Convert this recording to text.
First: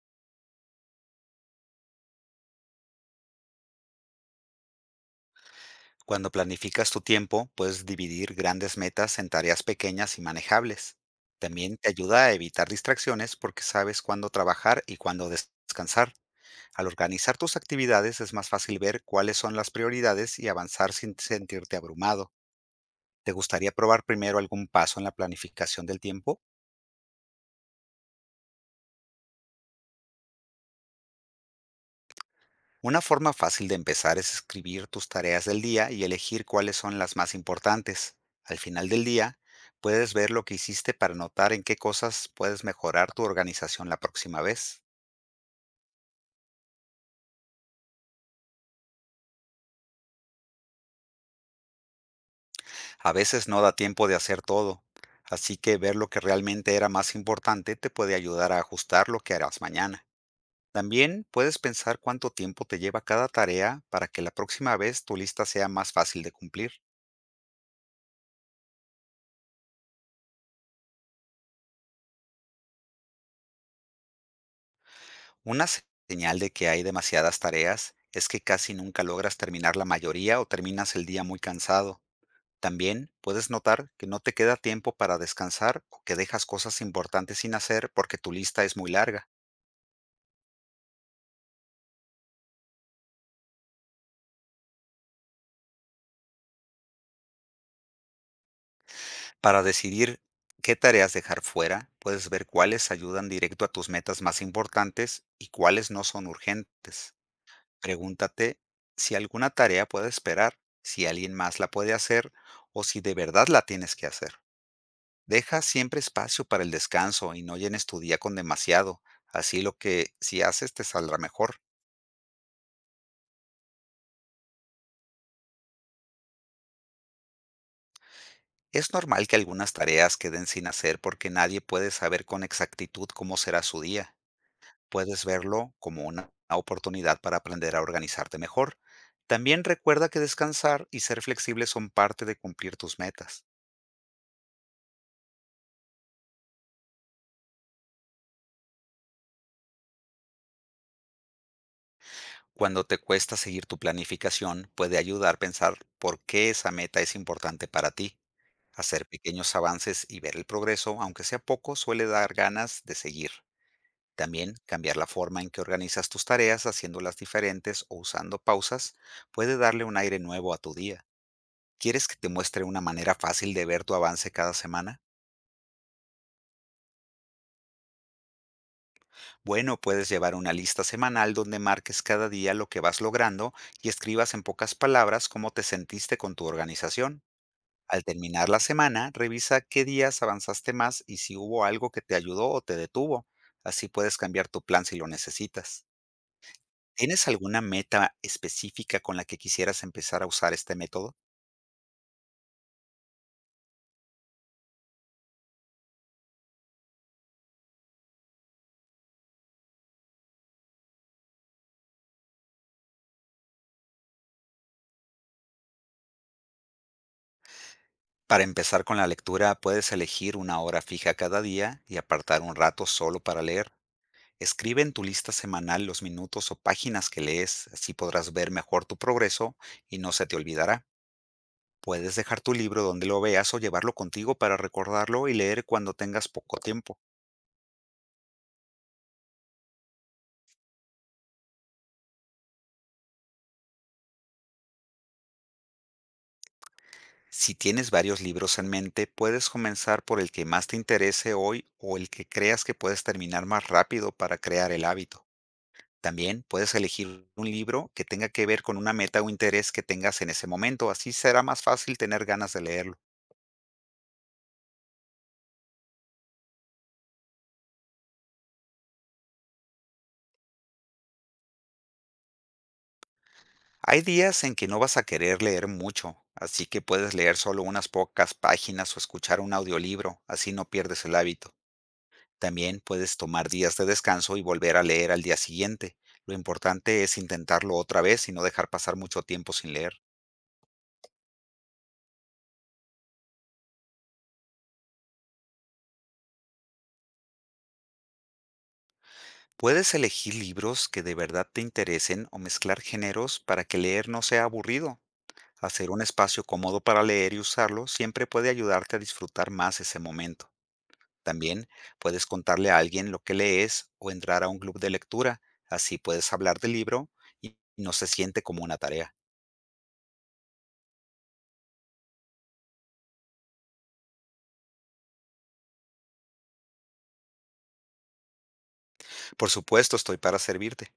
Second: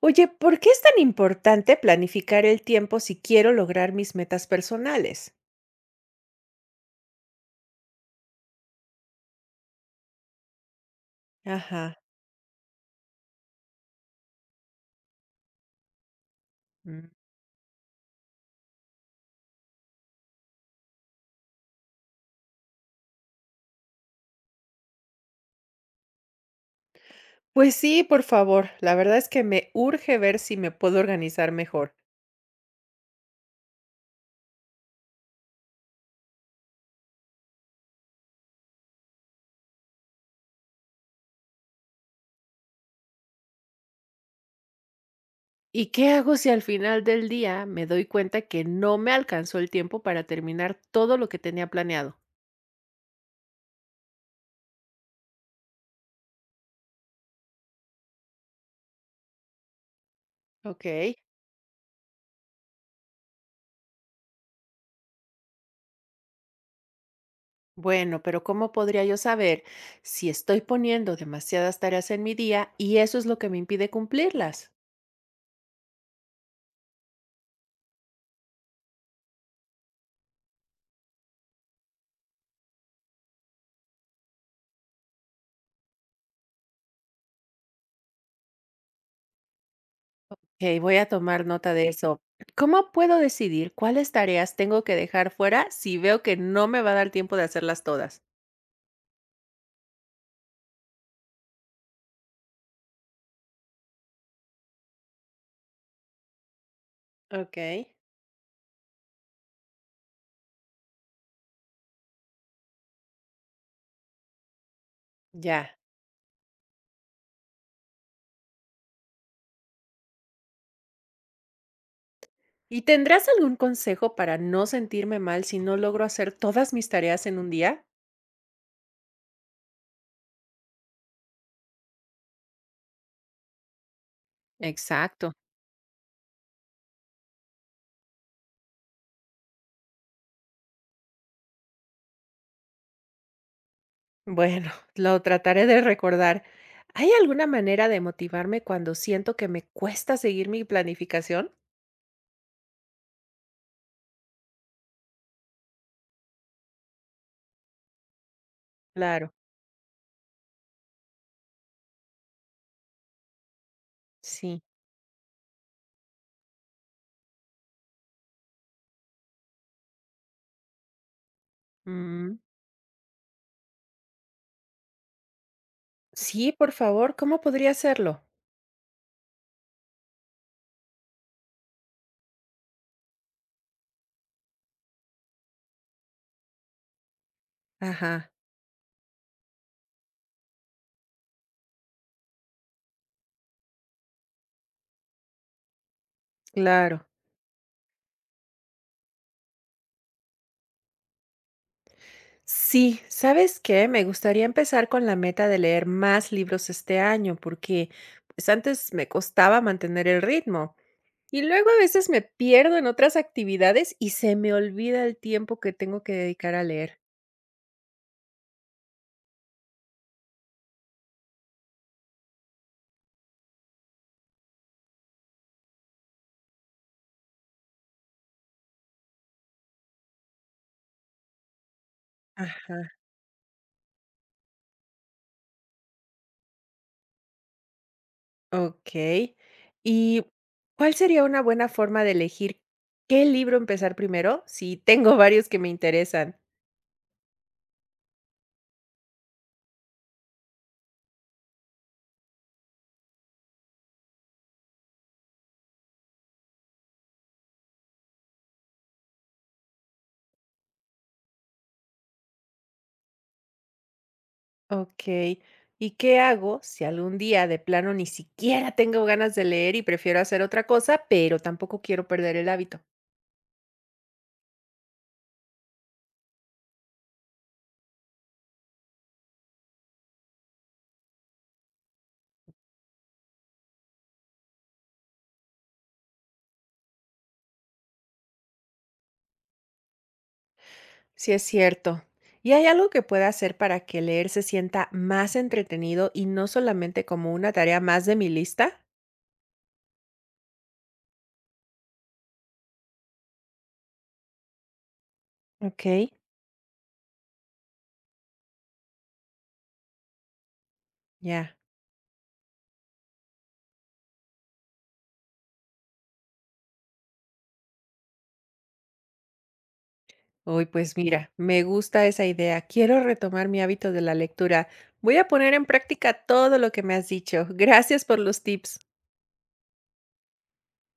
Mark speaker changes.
Speaker 1: Oye, ¿por qué es tan importante planificar el tiempo si quiero lograr mis metas personales?
Speaker 2: Cuando planificas tu tiempo, puedes dividir grandes metas en tareas pequeñas y manejables. También te
Speaker 1: Ajá.
Speaker 2: ayuda a evitar distracciones porque sabes cuándo trabajar y cuándo descansar. Al
Speaker 1: Mm,
Speaker 2: organizar tus actividades es más fácil ver cuáles son las prioridades y avanzar sin sentirte abrumado. ¿Te gustaría probar primero algún paso en la planificación del tiempo?
Speaker 1: Pues sí, por favor. La verdad es que me urge ver si me puedo organizar mejor.
Speaker 2: Una forma fácil de empezar es escribir tus tareas del día y elegir cuáles son las más importantes. Al final del día, puedes ver lo que hiciste para notar en qué cosas puedes mejorar tu organización la próxima vez.
Speaker 1: ¿Y qué hago si al final del día me doy cuenta que no me alcanzó el tiempo para terminar todo lo que tenía planeado?
Speaker 2: A veces no da tiempo de hacer todo, así que ver lo que realmente era más importante te puede ayudar a ajustar lo que harás mañana.
Speaker 1: Ok.
Speaker 2: También puedes pensar cuánto tiempo te lleva cada tarea para que la próxima vez tu lista sea más fácil de cumplir.
Speaker 1: Bueno, pero ¿cómo podría yo saber si estoy poniendo demasiadas tareas en mi día y eso es lo que me impide cumplirlas?
Speaker 2: Una señal de que hay demasiadas tareas es que casi nunca logras terminar la mayoría o terminas el día muy cansado. También puedes notar que no te queda tiempo para descansar o que dejas cosas importantes sin hacer porque tu lista es muy larga.
Speaker 1: Okey, voy a tomar nota de eso. ¿Cómo puedo decidir cuáles tareas tengo que dejar fuera si veo que no me va a dar tiempo de hacerlas todas?
Speaker 2: Para decidir qué tareas dejar fuera, puedes ver cuáles ayudan directo a tus metas más importantes y cuáles no son urgentes.
Speaker 1: Okey.
Speaker 2: Pregúntate si alguna tarea puede esperar, si alguien más la puede hacer o si de verdad la tienes que hacer. Deja
Speaker 1: Ya.
Speaker 2: siempre espacio para el descanso y no llenes tu día con demasiado, así lo que si haces te saldrá mejor.
Speaker 1: ¿Y tendrás algún consejo para no sentirme mal si no logro hacer todas mis tareas en un día?
Speaker 2: Es normal que algunas tareas queden sin hacer porque nadie puede saber con exactitud cómo será su día. Puedes
Speaker 1: Exacto.
Speaker 2: verlo como una oportunidad para aprender a organizarte mejor. También recuerda que descansar y ser flexible son parte de cumplir tus metas.
Speaker 1: Bueno, lo trataré de recordar. ¿Hay alguna manera de motivarme cuando siento que me cuesta seguir mi planificación?
Speaker 2: Cuando te cuesta seguir tu planificación, puede ayudar a pensar por qué esa meta es importante para ti. Hacer
Speaker 1: Claro,
Speaker 2: pequeños avances y ver el progreso, aunque sea poco, suele dar ganas de seguir. También
Speaker 1: sí.
Speaker 2: cambiar la forma en que organizas tus tareas, haciéndolas diferentes o usando pausas, puede darle un aire nuevo a tu día. ¿Quieres que te
Speaker 1: Mm,
Speaker 2: muestre una manera fácil de ver tu avance cada semana?
Speaker 1: sí, por favor, ¿cómo podría hacerlo?
Speaker 2: Bueno, puedes llevar una lista semanal donde marques cada día lo que vas logrando y escribas en pocas palabras cómo te sentiste con tu organización. Al
Speaker 1: Ajá,
Speaker 2: terminar la semana, revisa qué días avanzaste más y si hubo algo que te ayudó o te detuvo. Así puedes cambiar tu plan si lo necesitas.
Speaker 1: claro.
Speaker 2: ¿Tienes alguna meta específica con la que quisieras empezar a usar este método?
Speaker 1: Sí, ¿sabes qué? Me gustaría empezar con la meta de leer más libros este año, porque pues antes me costaba mantener el ritmo. Y luego a veces me pierdo en otras actividades y se me olvida el tiempo que tengo que dedicar a leer.
Speaker 2: Para empezar con la lectura, puedes elegir una hora fija cada día y apartar un rato solo para leer. Escribe en tu lista semanal los minutos o páginas que lees, así podrás ver mejor tu progreso y no se te olvidará. Puedes dejar tu libro
Speaker 1: Ajá,
Speaker 2: donde lo veas o llevarlo contigo para recordarlo y leer cuando tengas poco tiempo.
Speaker 1: ok. ¿Y cuál sería una buena forma de elegir qué libro empezar primero? Si tengo varios que me interesan.
Speaker 2: Si tienes varios libros en mente, puedes comenzar por el que más te interese hoy o el que creas que puedes terminar más rápido para crear el hábito. También puedes elegir un libro que tenga que ver con una meta o interés que tengas en ese momento, así será más fácil tener ganas de leerlo.
Speaker 1: Okey. ¿Y qué hago si algún día de plano ni siquiera tengo ganas de leer y prefiero hacer otra cosa, pero tampoco quiero perder el hábito?
Speaker 2: Hay días en que no vas a querer leer mucho, así que puedes leer solo unas pocas páginas o escuchar un audiolibro, así no pierdes el hábito. También puedes tomar días de descanso y volver a leer al día siguiente. Lo importante es intentarlo otra vez y no dejar pasar mucho tiempo sin leer.
Speaker 1: Sí, es cierto. ¿Y hay algo que pueda hacer para que leer se sienta más entretenido y no solamente como una tarea más de mi lista?
Speaker 2: Puedes elegir libros que de verdad te interesen o mezclar géneros para que leer no sea aburrido. Hacer un
Speaker 1: Okey,
Speaker 2: espacio cómodo para leer y usarlo siempre puede ayudarte a disfrutar más ese momento.
Speaker 1: ya.
Speaker 2: También puedes contarle a alguien lo que lees o entrar a un club de lectura. Así puedes hablar del libro y no se siente como una tarea.
Speaker 1: Uy, pues mira, me gusta esa idea. Quiero retomar mi hábito de la lectura. Voy a poner en práctica todo lo que me has dicho. Gracias por los tips.
Speaker 2: Por supuesto, estoy para servirte.